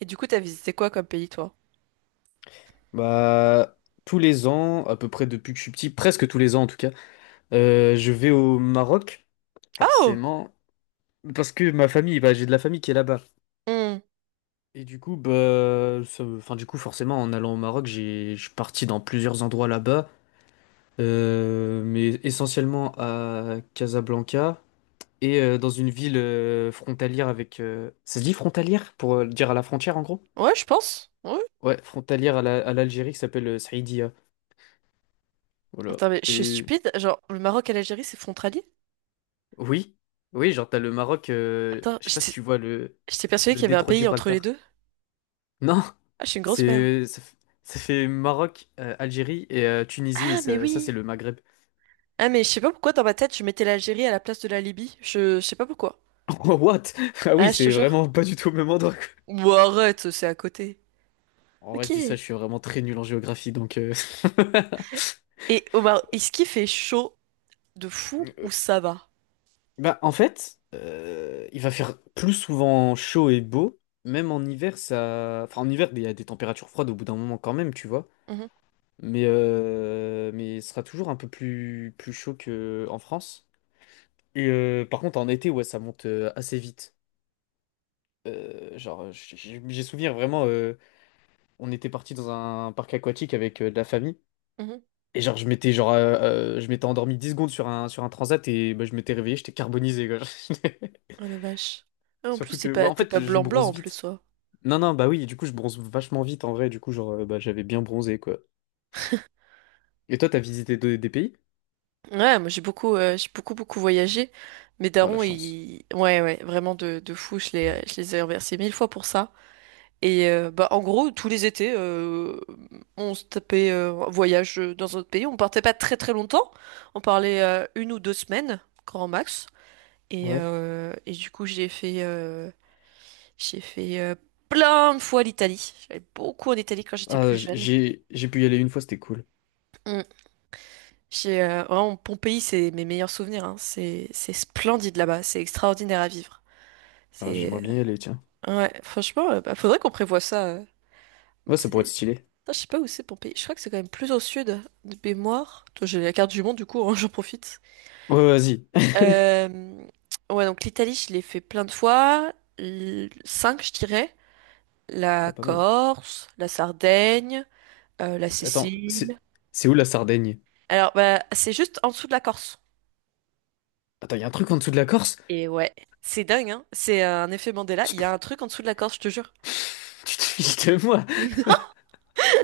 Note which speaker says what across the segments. Speaker 1: Et du coup, t'as visité quoi comme pays, toi?
Speaker 2: Bah, Tous les ans, à peu près depuis que je suis petit, presque tous les ans en tout cas, je vais au Maroc,
Speaker 1: Ah, oh!
Speaker 2: forcément, parce que ma famille, j'ai de la famille qui est là-bas.
Speaker 1: Hmm.
Speaker 2: Et du coup, du coup, forcément, en allant au Maroc, je suis parti dans plusieurs endroits là-bas, mais essentiellement à Casablanca et dans une ville frontalière avec, ça se dit frontalière pour dire à la frontière en gros?
Speaker 1: Ouais, je pense. Ouais.
Speaker 2: Ouais, frontalière à l'Algérie qui s'appelle Saïdia. Voilà.
Speaker 1: Attends, mais je suis
Speaker 2: Et
Speaker 1: stupide. Genre, le Maroc et l'Algérie, c'est frontalier?
Speaker 2: oui, oui, genre t'as le Maroc,
Speaker 1: Attends,
Speaker 2: je sais pas si
Speaker 1: j'étais
Speaker 2: tu vois
Speaker 1: j'étais persuadée
Speaker 2: le
Speaker 1: qu'il y avait un
Speaker 2: détroit de
Speaker 1: pays entre les
Speaker 2: Gibraltar.
Speaker 1: deux.
Speaker 2: Non,
Speaker 1: Ah, je suis une grosse merde.
Speaker 2: c'est ça, ça fait Maroc, Algérie et Tunisie, et
Speaker 1: Ah, mais
Speaker 2: ça, c'est
Speaker 1: oui!
Speaker 2: le Maghreb.
Speaker 1: Ah, mais je sais pas pourquoi dans ma tête, je mettais l'Algérie à la place de la Libye. Je sais pas pourquoi.
Speaker 2: Oh, what? Ah oui,
Speaker 1: Ah, je te
Speaker 2: c'est
Speaker 1: jure.
Speaker 2: vraiment pas du tout au même endroit, quoi.
Speaker 1: Ou arrête, c'est à côté.
Speaker 2: En vrai,
Speaker 1: Ok.
Speaker 2: je dis ça, je suis vraiment très nul en géographie, donc.
Speaker 1: Et au Maroc, est-ce qu'il fait chaud de fou ou
Speaker 2: Euh,
Speaker 1: ça va?
Speaker 2: Bah, en fait, il va faire plus souvent chaud et beau, même en hiver, ça... Enfin, en hiver, il y a des températures froides au bout d'un moment quand même, tu vois.
Speaker 1: Mhm,
Speaker 2: Mais, mais ce sera toujours un peu plus chaud qu'en France. Et par contre, en été, ouais, ça monte assez vite. J'ai souvenir vraiment, on était parti dans un parc aquatique avec de la famille.
Speaker 1: mhm.
Speaker 2: Et genre, je m'étais endormi 10 secondes sur un transat et bah, je m'étais réveillé, j'étais carbonisé, quoi.
Speaker 1: Oh la vache. Ah, en plus,
Speaker 2: Surtout
Speaker 1: c'est
Speaker 2: que, ouais,
Speaker 1: pas,
Speaker 2: en
Speaker 1: t'es pas
Speaker 2: fait, je
Speaker 1: blanc-blanc
Speaker 2: bronze
Speaker 1: en
Speaker 2: vite.
Speaker 1: plus, ouais.
Speaker 2: Non, non, bah oui, du coup, je bronze vachement vite en vrai. Du coup, genre, bah, j'avais bien bronzé, quoi. Et toi, t'as visité des pays?
Speaker 1: Ouais, moi j'ai beaucoup beaucoup voyagé. Mes
Speaker 2: Ah, la
Speaker 1: darons,
Speaker 2: chance.
Speaker 1: ils, ouais ouais, vraiment de fou. Je les ai remerciés mille fois pour ça. Et bah en gros, tous les étés, on se tapait un voyage dans un autre pays. On partait pas très très longtemps. On parlait une ou deux semaines, grand max.
Speaker 2: Ouais.
Speaker 1: Et du coup, j'ai fait plein de fois l'Italie. J'allais beaucoup en Italie quand j'étais
Speaker 2: Ah,
Speaker 1: plus jeune.
Speaker 2: j'ai pu y aller une fois, c'était cool.
Speaker 1: Mm. Vraiment, Pompéi, c'est mes meilleurs souvenirs. Hein. C'est splendide là-bas. C'est extraordinaire à vivre.
Speaker 2: Ah,
Speaker 1: C'est,
Speaker 2: j'aimerais bien y aller, tiens.
Speaker 1: ouais, franchement, bah, faudrait qu'on prévoie ça.
Speaker 2: Ouais, ça pourrait être
Speaker 1: C'est-
Speaker 2: stylé.
Speaker 1: Putain, je sais pas où c'est Pompéi. Je crois que c'est quand même plus au sud de mémoire. Toi, j'ai la carte du monde, du coup, hein, j'en profite.
Speaker 2: Ouais, ouais, vas-y.
Speaker 1: Euh, ouais, donc l'Italie, je l'ai fait plein de fois. Cinq, je dirais. La
Speaker 2: Ah, pas mal.
Speaker 1: Corse, la Sardaigne, la
Speaker 2: Attends,
Speaker 1: Sicile.
Speaker 2: c'est où la Sardaigne?
Speaker 1: Alors, bah, c'est juste en dessous de la Corse.
Speaker 2: Attends, il y a un truc en dessous de la Corse?
Speaker 1: Et ouais, c'est dingue, hein. C'est un effet Mandela.
Speaker 2: Tu
Speaker 1: Il
Speaker 2: te
Speaker 1: y a un truc en dessous de la Corse, je te jure.
Speaker 2: tu te fiches de moi?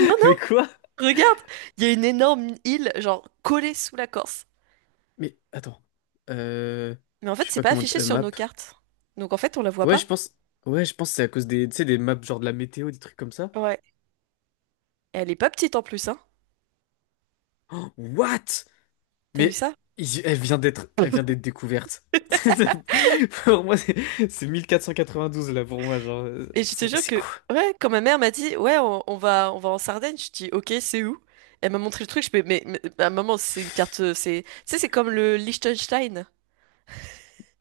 Speaker 1: Non,
Speaker 2: Mais quoi?
Speaker 1: non, regarde, il y a une énorme île, genre collée sous la Corse.
Speaker 2: Mais attends. Euh...
Speaker 1: Mais en
Speaker 2: Je
Speaker 1: fait,
Speaker 2: sais
Speaker 1: c'est
Speaker 2: pas
Speaker 1: pas
Speaker 2: comment dire,
Speaker 1: affiché sur
Speaker 2: map.
Speaker 1: nos cartes. Donc en fait, on la voit
Speaker 2: Ouais, je
Speaker 1: pas.
Speaker 2: pense. Ouais, je pense que c'est à cause des, tu sais, des maps genre de la météo, des trucs comme ça.
Speaker 1: Ouais. Et elle est pas petite en plus, hein.
Speaker 2: What?
Speaker 1: T'as vu
Speaker 2: Mais
Speaker 1: ça?
Speaker 2: elle vient d'être découverte. Pour moi, c'est 12 là pour moi, genre.
Speaker 1: Et je te
Speaker 2: C'est
Speaker 1: jure
Speaker 2: c'est
Speaker 1: que,
Speaker 2: quoi?
Speaker 1: ouais, quand ma mère m'a dit, ouais, on va en Sardaigne, je dis, ok, c'est où? Elle m'a montré le truc, je fais, mais bah, maman, c'est une carte, tu sais, c'est comme le Liechtenstein.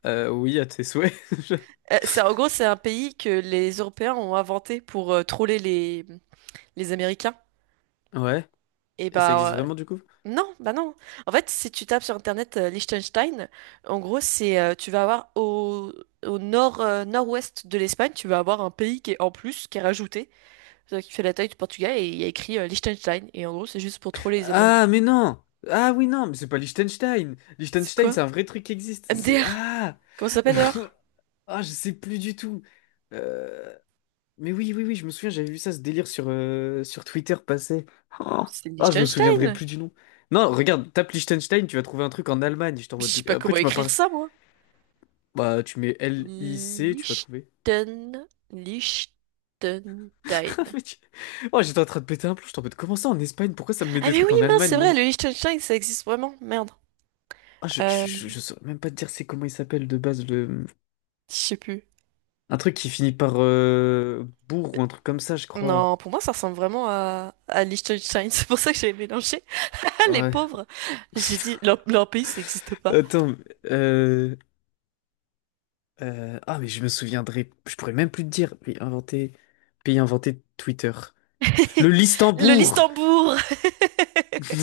Speaker 2: Oui, à tes souhaits.
Speaker 1: En gros, c'est un pays que les Européens ont inventé pour troller les, Américains.
Speaker 2: Ouais.
Speaker 1: Et
Speaker 2: Et ça existe
Speaker 1: bah
Speaker 2: vraiment du coup?
Speaker 1: non, bah non. En fait, si tu tapes sur internet Liechtenstein, en gros, c'est tu vas avoir au nord nord-ouest de l'Espagne, tu vas avoir un pays qui est en plus, qui est rajouté, qui fait la taille du Portugal et il y a écrit Liechtenstein. Et en gros, c'est juste pour troller les Américains.
Speaker 2: Ah, mais non! Ah oui, non, mais c'est pas Liechtenstein!
Speaker 1: C'est
Speaker 2: Liechtenstein,
Speaker 1: quoi?
Speaker 2: c'est un vrai truc qui existe. C'est.
Speaker 1: MDR?
Speaker 2: Ah!
Speaker 1: Comment ça s'appelle alors?
Speaker 2: Ah, je sais plus du tout. Euh, Mais oui, oui, oui, je me souviens, j'avais vu ça, ce délire sur, sur Twitter passer. Oh,
Speaker 1: C'est
Speaker 2: ah, je me souviendrai
Speaker 1: Liechtenstein.
Speaker 2: plus du nom. Non, regarde, tape Liechtenstein, tu vas trouver un truc en Allemagne. J'étais en
Speaker 1: Je sais
Speaker 2: mode...
Speaker 1: pas
Speaker 2: Après,
Speaker 1: comment
Speaker 2: tu m'as
Speaker 1: écrire
Speaker 2: parlé...
Speaker 1: ça, moi.
Speaker 2: Bah, tu mets LIC, tu vas trouver.
Speaker 1: Liechtenstein.
Speaker 2: Mais tu- Oh, j'étais en train de péter un plomb, j'étais en mode, comment ça en Espagne? Pourquoi ça me met
Speaker 1: Ah
Speaker 2: des
Speaker 1: mais oui,
Speaker 2: trucs en
Speaker 1: mince,
Speaker 2: Allemagne,
Speaker 1: c'est vrai,
Speaker 2: moi?
Speaker 1: le Liechtenstein, ça existe vraiment. Merde.
Speaker 2: Ah,
Speaker 1: Euh,
Speaker 2: je saurais même pas te dire c'est comment il s'appelle de base, le...
Speaker 1: Je sais plus.
Speaker 2: Un truc qui finit par bourg ou un truc comme ça, je crois.
Speaker 1: Non, pour moi, ça ressemble vraiment à Liechtenstein. C'est pour ça que j'ai mélangé. Ah, les
Speaker 2: Ouais.
Speaker 1: pauvres. J'ai dit, leur pays, ça n'existe pas.
Speaker 2: Attends, euh... ah, mais je me souviendrai. Je pourrais même plus te dire. Pays inventé. Pays inventé de Twitter. Le
Speaker 1: Le
Speaker 2: Listembourg!
Speaker 1: Listembourg!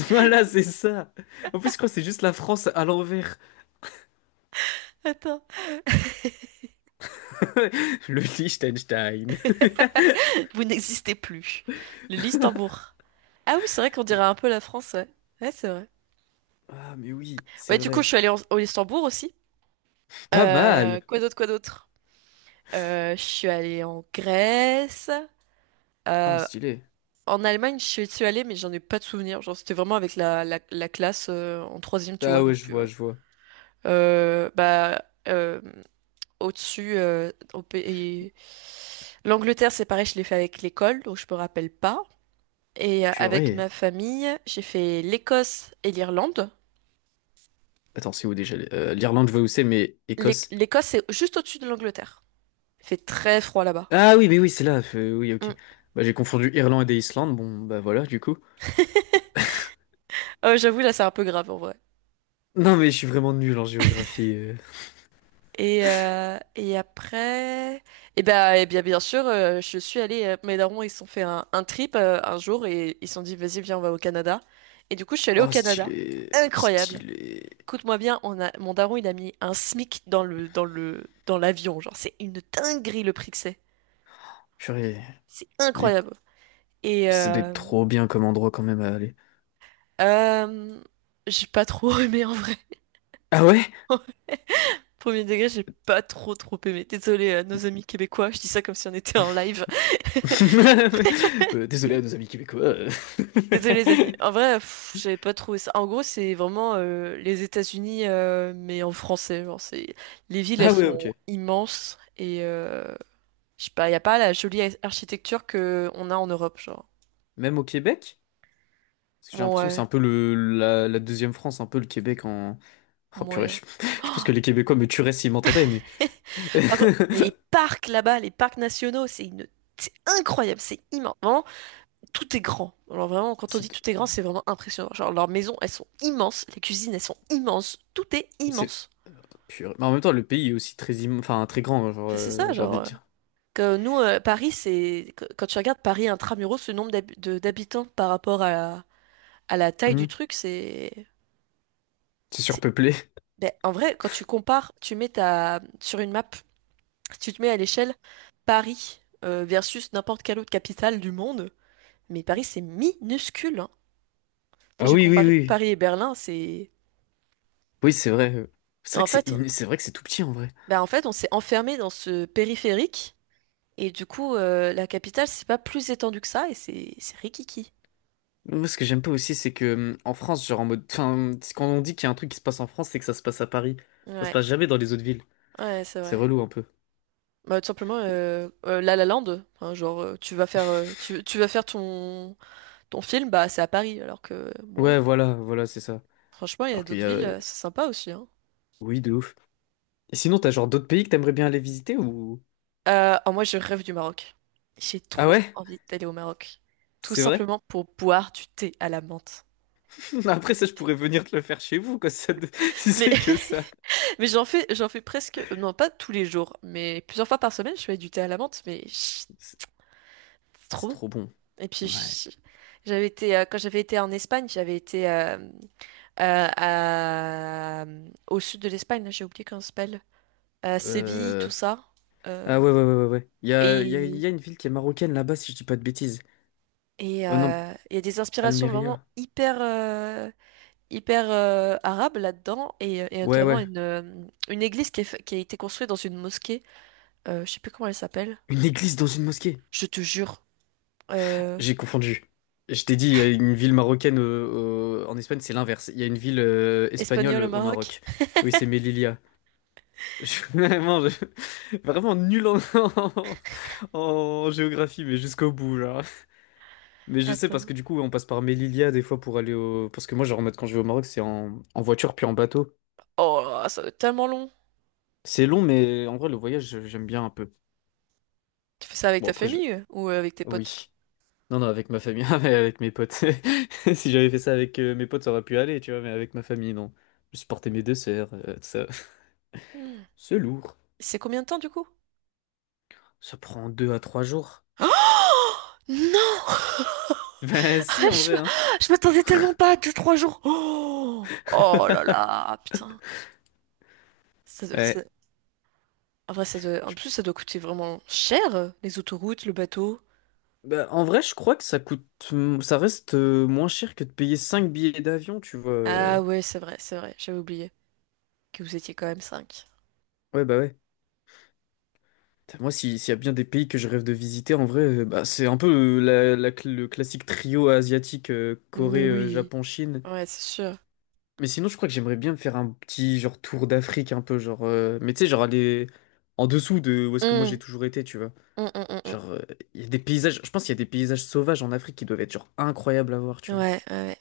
Speaker 2: Voilà, c'est ça! En plus, je crois que c'est juste la France à l'envers.
Speaker 1: Attends,
Speaker 2: Le Liechtenstein.
Speaker 1: vous n'existez plus. Le Listembourg. Ah oui, c'est vrai qu'on dirait un peu la France, ouais. Ouais, c'est vrai.
Speaker 2: Ah, mais oui,
Speaker 1: Ouais,
Speaker 2: c'est
Speaker 1: du coup, je
Speaker 2: vrai.
Speaker 1: suis allée au Listembourg aussi.
Speaker 2: Pas
Speaker 1: Euh,
Speaker 2: mal!
Speaker 1: quoi d'autre, quoi d'autre? Je suis allée en Grèce.
Speaker 2: Ah,
Speaker 1: Euh,
Speaker 2: stylé.
Speaker 1: en Allemagne, je suis allée, mais j'en ai pas de souvenir. Genre, c'était vraiment avec la classe en troisième, tu vois,
Speaker 2: Ah ouais, je
Speaker 1: donc...
Speaker 2: vois, je vois.
Speaker 1: Euh, bah, euh, au-dessus, euh, au pays- L'Angleterre, c'est pareil, je l'ai fait avec l'école, donc je me rappelle pas. Et avec ma
Speaker 2: Purée.
Speaker 1: famille, j'ai fait l'Écosse et l'Irlande.
Speaker 2: Attends, c'est où déjà? l'Irlande, je vois où c'est, mais Écosse.
Speaker 1: L'Écosse, c'est juste au-dessus de l'Angleterre. Il fait très froid là-bas.
Speaker 2: Ah oui, mais oui, c'est là. Oui,
Speaker 1: Mm.
Speaker 2: ok. Bah, j'ai confondu Irlande et Islande. Bon, bah voilà, du coup.
Speaker 1: Oh, j'avoue, là, c'est un peu grave en vrai.
Speaker 2: Non, mais je suis vraiment nul en géographie.
Speaker 1: Et après, eh bien, bien sûr, je suis allée. Mes darons, ils se sont fait un trip un jour et ils se sont dit, vas-y, viens, on va au Canada. Et du coup, je suis allée au
Speaker 2: Oh,
Speaker 1: Canada.
Speaker 2: stylé,
Speaker 1: Incroyable.
Speaker 2: stylé.
Speaker 1: Écoute-moi bien, on a, mon daron, il a mis un SMIC dans l'avion. Genre, c'est une dinguerie le prix que c'est.
Speaker 2: Purée,
Speaker 1: C'est
Speaker 2: mais
Speaker 1: incroyable. Et
Speaker 2: c'était
Speaker 1: euh,
Speaker 2: trop bien comme endroit quand même à aller.
Speaker 1: euh, j'ai pas trop aimé en vrai.
Speaker 2: Ah ouais?
Speaker 1: Premier degré, j'ai pas trop trop aimé. Désolé à nos amis québécois, je dis ça comme si on était en live.
Speaker 2: Désolé à nos amis québécois.
Speaker 1: Désolé les amis. En vrai, pff, j'avais pas trouvé ça. En gros, c'est vraiment les États-Unis, mais en français. Genre, c'est les villes, elles
Speaker 2: Ah ouais, ok.
Speaker 1: sont immenses et je sais pas, y a pas la jolie architecture que on a en Europe, genre.
Speaker 2: Même au Québec? Parce que j'ai l'impression que c'est
Speaker 1: Ouais,
Speaker 2: un peu la deuxième France, un peu le Québec en... Oh purée,
Speaker 1: moyen.
Speaker 2: je pense que les Québécois me tueraient s'ils m'entendaient, mais...
Speaker 1: Par contre, les parcs là-bas, les parcs nationaux, c'est incroyable, c'est immense. Vraiment, tout est grand. Alors vraiment, quand on
Speaker 2: Ça
Speaker 1: dit
Speaker 2: te-
Speaker 1: tout est grand, c'est vraiment impressionnant. Genre, leurs maisons, elles sont immenses, les cuisines, elles sont immenses, tout est
Speaker 2: C'est...
Speaker 1: immense.
Speaker 2: Purée. Mais en même temps, le pays est aussi très grand, genre,
Speaker 1: Enfin, c'est ça,
Speaker 2: j'ai
Speaker 1: genre...
Speaker 2: envie de dire.
Speaker 1: Que nous, Paris, c'est... Quand tu regardes Paris intramuros, ce nombre d'habitants par rapport à la taille
Speaker 2: Hmm.
Speaker 1: du truc,
Speaker 2: C'est
Speaker 1: c'est-
Speaker 2: surpeuplé.
Speaker 1: Ben, en vrai, quand tu compares, tu mets sur une map. Si tu te mets à l'échelle Paris versus n'importe quelle autre capitale du monde, mais Paris c'est minuscule. Hein. Ça,
Speaker 2: Ah
Speaker 1: j'ai
Speaker 2: oui, oui,
Speaker 1: comparé
Speaker 2: oui.
Speaker 1: Paris et Berlin.
Speaker 2: Oui, c'est vrai. C'est vrai
Speaker 1: En fait,
Speaker 2: c'est vrai que c'est tout petit en vrai.
Speaker 1: bah, en fait on s'est enfermé dans ce périphérique et du coup la capitale c'est pas plus étendu que ça et c'est rikiki.
Speaker 2: Moi, ce que j'aime pas aussi, c'est que en France, genre en mode, enfin, c'est quand on dit qu'il y a un truc qui se passe en France, c'est que ça se passe à Paris. Ça se
Speaker 1: Ouais,
Speaker 2: passe jamais dans les autres villes.
Speaker 1: ouais c'est
Speaker 2: C'est
Speaker 1: vrai.
Speaker 2: relou un peu.
Speaker 1: Bah, tout simplement
Speaker 2: Et-
Speaker 1: La La Land, enfin, genre tu vas faire euh, tu, tu vas faire ton film bah c'est à Paris alors que bon
Speaker 2: Ouais, voilà, voilà, c'est ça.
Speaker 1: franchement il y a
Speaker 2: Alors qu'il y
Speaker 1: d'autres
Speaker 2: a,
Speaker 1: villes c'est sympa aussi. Hein.
Speaker 2: oui, de ouf. Et sinon, t'as genre d'autres pays que t'aimerais bien aller visiter ou?
Speaker 1: Oh, moi, je rêve du Maroc. J'ai
Speaker 2: Ah
Speaker 1: trop
Speaker 2: ouais?
Speaker 1: envie d'aller au Maroc. Tout
Speaker 2: C'est vrai?
Speaker 1: simplement pour boire du thé à la menthe.
Speaker 2: Après ça, je pourrais venir te le faire chez vous, quoi. Ça, de- si
Speaker 1: Mais,
Speaker 2: c'est que ça.
Speaker 1: mais j'en fais presque, non pas tous les jours, mais plusieurs fois par semaine, je fais du thé à la menthe, mais chut,
Speaker 2: C'est
Speaker 1: c'est trop
Speaker 2: c'est
Speaker 1: bon.
Speaker 2: trop bon.
Speaker 1: Et puis,
Speaker 2: Ouais.
Speaker 1: chut, quand j'avais été en Espagne, euh, à- au sud de l'Espagne, là, j'ai oublié comment ça s'appelle. Séville,
Speaker 2: Euh...
Speaker 1: tout ça. Euh,
Speaker 2: Ah ouais, ouais, ouais, ouais, ouais. Il y a, il y a il
Speaker 1: et
Speaker 2: y a une ville qui est marocaine là-bas, si je dis pas de bêtises.
Speaker 1: et
Speaker 2: Oh non,
Speaker 1: euh, il y a des inspirations vraiment
Speaker 2: Almeria.
Speaker 1: hyper arabe là-dedans et
Speaker 2: Ouais,
Speaker 1: notamment
Speaker 2: ouais.
Speaker 1: une église qui a été construite dans une mosquée. Je sais plus comment elle s'appelle.
Speaker 2: Une église dans une mosquée.
Speaker 1: Je te jure. Euh,
Speaker 2: J'ai confondu. Je t'ai dit, il y a une ville marocaine en Espagne, c'est l'inverse. Il y a une ville espagnole
Speaker 1: espagnole au
Speaker 2: au
Speaker 1: Maroc.
Speaker 2: Maroc. Oui, c'est Melilla. Je suis vraiment, je- vraiment nul en... en géographie, mais jusqu'au bout, là. Mais je sais parce
Speaker 1: Attends.
Speaker 2: que du coup, on passe par Melilla des fois pour aller au... Parce que moi, genre, en mode, quand je vais au Maroc, c'est en... en voiture puis en bateau.
Speaker 1: Oh, là là, ça doit être tellement long.
Speaker 2: C'est long, mais en vrai, le voyage, j'aime bien un peu.
Speaker 1: Tu fais ça avec
Speaker 2: Bon,
Speaker 1: ta
Speaker 2: après, je...
Speaker 1: famille ou avec tes potes?
Speaker 2: Oui. Non, non, avec ma famille, ah, mais avec mes potes. Si j'avais fait ça avec mes potes, ça aurait pu aller, tu vois, mais avec ma famille, non. Je supportais mes deux sœurs, tout ça.
Speaker 1: Hmm.
Speaker 2: C'est lourd.
Speaker 1: C'est combien de temps du coup?
Speaker 2: Ça prend 2 à 3 jours.
Speaker 1: Non!
Speaker 2: Ben si, en
Speaker 1: Je
Speaker 2: vrai,
Speaker 1: m'a-
Speaker 2: hein.
Speaker 1: je m'attendais tellement pas à 2-3 jours. Oh, oh là là, putain. Ça doit- ça-
Speaker 2: Ouais.
Speaker 1: En vrai, en
Speaker 2: Je-
Speaker 1: plus, ça doit coûter vraiment cher, les autoroutes, le bateau.
Speaker 2: ben, en vrai, je crois que ça coûte... ça reste moins cher que de payer cinq billets d'avion, tu vois.
Speaker 1: Ah
Speaker 2: euh.
Speaker 1: ouais, c'est vrai, j'avais oublié. Que vous étiez quand même cinq.
Speaker 2: Ouais, bah ouais. Putain, moi, si- s'il y a bien des pays que je rêve de visiter, en vrai, bah, c'est un peu le classique trio asiatique,
Speaker 1: Mais
Speaker 2: Corée,
Speaker 1: oui,
Speaker 2: Japon, Chine.
Speaker 1: ouais, c'est sûr.
Speaker 2: Mais sinon, je crois que j'aimerais bien me faire un petit genre tour d'Afrique un peu, genre, mais tu sais, genre aller en dessous de où est-ce que moi j'ai
Speaker 1: Hum,
Speaker 2: toujours été, tu vois.
Speaker 1: hum, hum, hum, hum.
Speaker 2: Genre, il y a des paysages. Je pense qu'il y a des paysages sauvages en Afrique qui doivent être genre incroyables à voir,
Speaker 1: Ouais,
Speaker 2: tu vois.
Speaker 1: ouais.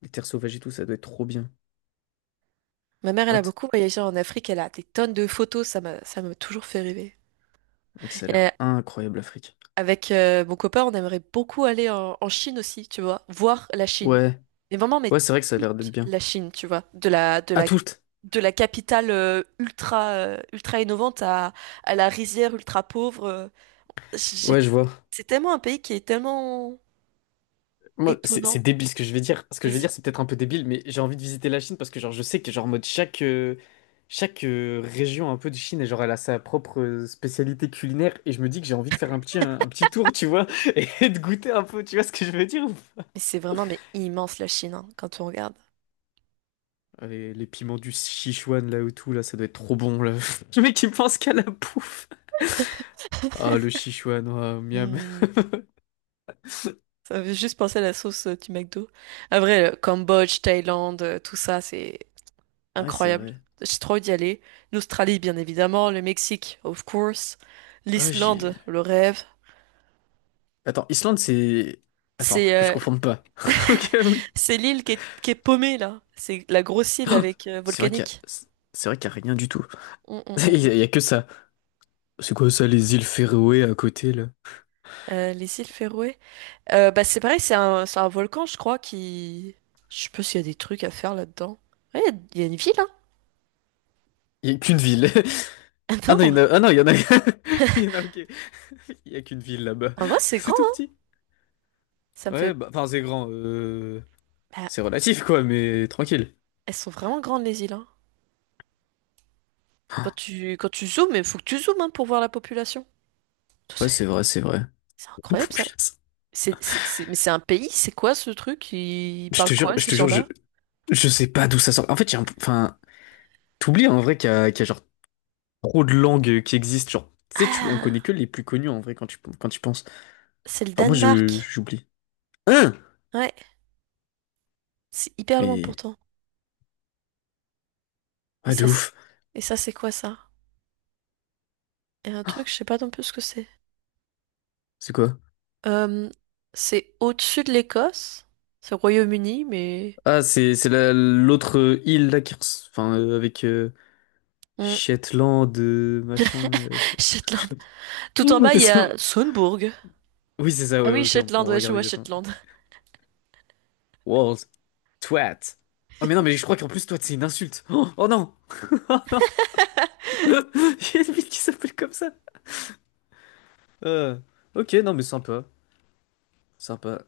Speaker 2: Les terres sauvages et tout, ça doit être trop bien.
Speaker 1: Ma mère, elle a
Speaker 2: What?
Speaker 1: beaucoup voyagé en Afrique, elle a des tonnes de photos, ça m'a toujours fait rêver.
Speaker 2: Mec, ça a
Speaker 1: Et
Speaker 2: l'air incroyable l'Afrique.
Speaker 1: avec mon copain, on aimerait beaucoup aller en Chine aussi, tu vois, voir la Chine.
Speaker 2: Ouais,
Speaker 1: Mais vraiment, mais
Speaker 2: ouais, c'est vrai que ça a l'air d'être
Speaker 1: toute
Speaker 2: bien.
Speaker 1: la Chine, tu vois, de la, de
Speaker 2: À
Speaker 1: la,
Speaker 2: toutes.
Speaker 1: de la capitale ultra innovante à la rizière ultra pauvre.
Speaker 2: Ouais,
Speaker 1: j'ai-
Speaker 2: je vois.
Speaker 1: c'est tellement un pays qui est tellement
Speaker 2: Moi, c'est
Speaker 1: étonnant.
Speaker 2: débile ce que je vais dire. Ce que je vais
Speaker 1: Vas-y.
Speaker 2: dire, c'est peut-être un peu débile, mais j'ai envie de visiter la Chine parce que genre je sais que genre en mode chaque région un peu de Chine et genre elle a sa propre spécialité culinaire et je me dis que j'ai envie de faire un petit un petit tour, tu vois, et de goûter un peu, tu vois ce que je veux dire? Ou
Speaker 1: Mais c'est vraiment mais immense la Chine hein, quand on regarde.
Speaker 2: pas. Les piments du Sichuan là ou tout là, ça doit être trop bon là. Le mec qui pense qu'à la bouffe. Ah le Sichuan, oh, miam.
Speaker 1: Hmm, Ça me fait juste penser à la sauce du McDo. À vrai, le Cambodge, Thaïlande, tout ça, c'est
Speaker 2: Ouais, c'est
Speaker 1: incroyable.
Speaker 2: vrai.
Speaker 1: J'ai trop envie d'y aller. L'Australie, bien évidemment, le Mexique, of course.
Speaker 2: Ouais, j'ai.
Speaker 1: L'Islande, le rêve.
Speaker 2: Attends, Islande, c'est. Attends,
Speaker 1: C'est
Speaker 2: que je
Speaker 1: euh,
Speaker 2: confonde pas. Ok, oui.
Speaker 1: c'est l'île qui est paumée là. C'est la grosse île avec
Speaker 2: C'est vrai qu'il y a...
Speaker 1: volcanique.
Speaker 2: C'est vrai qu'il y a rien du tout.
Speaker 1: Hum, hum, hum,
Speaker 2: Il y
Speaker 1: hum.
Speaker 2: a, il y a que ça. C'est quoi ça, les îles Féroé à côté, là?
Speaker 1: Les îles Féroé. Bah c'est pareil, c'est un volcan, je crois, qui. Je sais pas s'il y a des trucs à faire là-dedans. Ouais, il y a une ville, hein.
Speaker 2: Il y a qu'une ville. Ah
Speaker 1: Ah
Speaker 2: non, il y en
Speaker 1: non,
Speaker 2: a... Ah non, il y en a... Il y en a, ok. Il y a qu'une ville là-bas.
Speaker 1: en vrai, c'est grand,
Speaker 2: C'est tout
Speaker 1: hein.
Speaker 2: petit.
Speaker 1: Ça me
Speaker 2: Ouais,
Speaker 1: fait...
Speaker 2: bah, enfin, c'est grand,
Speaker 1: Bah,
Speaker 2: c'est relatif, quoi, mais tranquille.
Speaker 1: elles sont vraiment grandes, les îles, hein. Quand
Speaker 2: Ah,
Speaker 1: tu, quand tu zoomes, il faut que tu zoomes, hein, pour voir la population.
Speaker 2: ouais,
Speaker 1: C'est
Speaker 2: c'est vrai, c'est vrai.
Speaker 1: c'est incroyable, ça.
Speaker 2: Putain,
Speaker 1: Mais c'est un pays, c'est quoi ce truc? Ils
Speaker 2: je
Speaker 1: parlent
Speaker 2: te jure,
Speaker 1: quoi,
Speaker 2: je
Speaker 1: ces
Speaker 2: te jure,
Speaker 1: gens-là?
Speaker 2: je sais pas d'où ça sort. En fait, j'ai un... Enfin, t'oublies, en vrai, qu'il y a genre trop de langues qui existent. Genre, tu sais, tu... on connaît
Speaker 1: Ah,
Speaker 2: que les plus connues, en vrai, quand tu penses.
Speaker 1: c'est le
Speaker 2: Enfin, moi,
Speaker 1: Danemark.
Speaker 2: j'oublie. Hein.
Speaker 1: Ouais, c'est hyper loin
Speaker 2: Mais
Speaker 1: pourtant. Et
Speaker 2: ah de
Speaker 1: ça, c'est...
Speaker 2: ouf.
Speaker 1: Et ça, c'est quoi, ça? Et un truc, je sais pas non plus ce que c'est.
Speaker 2: C'est quoi?
Speaker 1: Euh, c'est au-dessus de l'Écosse. C'est au Royaume-Uni.
Speaker 2: Ah c'est la- l'autre île là qui res- enfin avec
Speaker 1: Hmm.
Speaker 2: Shetland machin,
Speaker 1: Shetland. Tout en bas, il y
Speaker 2: C'est bon.
Speaker 1: a Sundburg.
Speaker 2: Oui c'est ça
Speaker 1: Ah
Speaker 2: ouais
Speaker 1: oui,
Speaker 2: ok
Speaker 1: Shetland,
Speaker 2: on
Speaker 1: ouais, je
Speaker 2: regarde
Speaker 1: vois
Speaker 2: exactement.
Speaker 1: Shetland.
Speaker 2: World twat. Ah mais non mais je crois qu'en plus twat c'est une insulte. Oh, oh non. Il y a une ville qui s'appelle comme ça. Euh, ok non mais sympa sympa.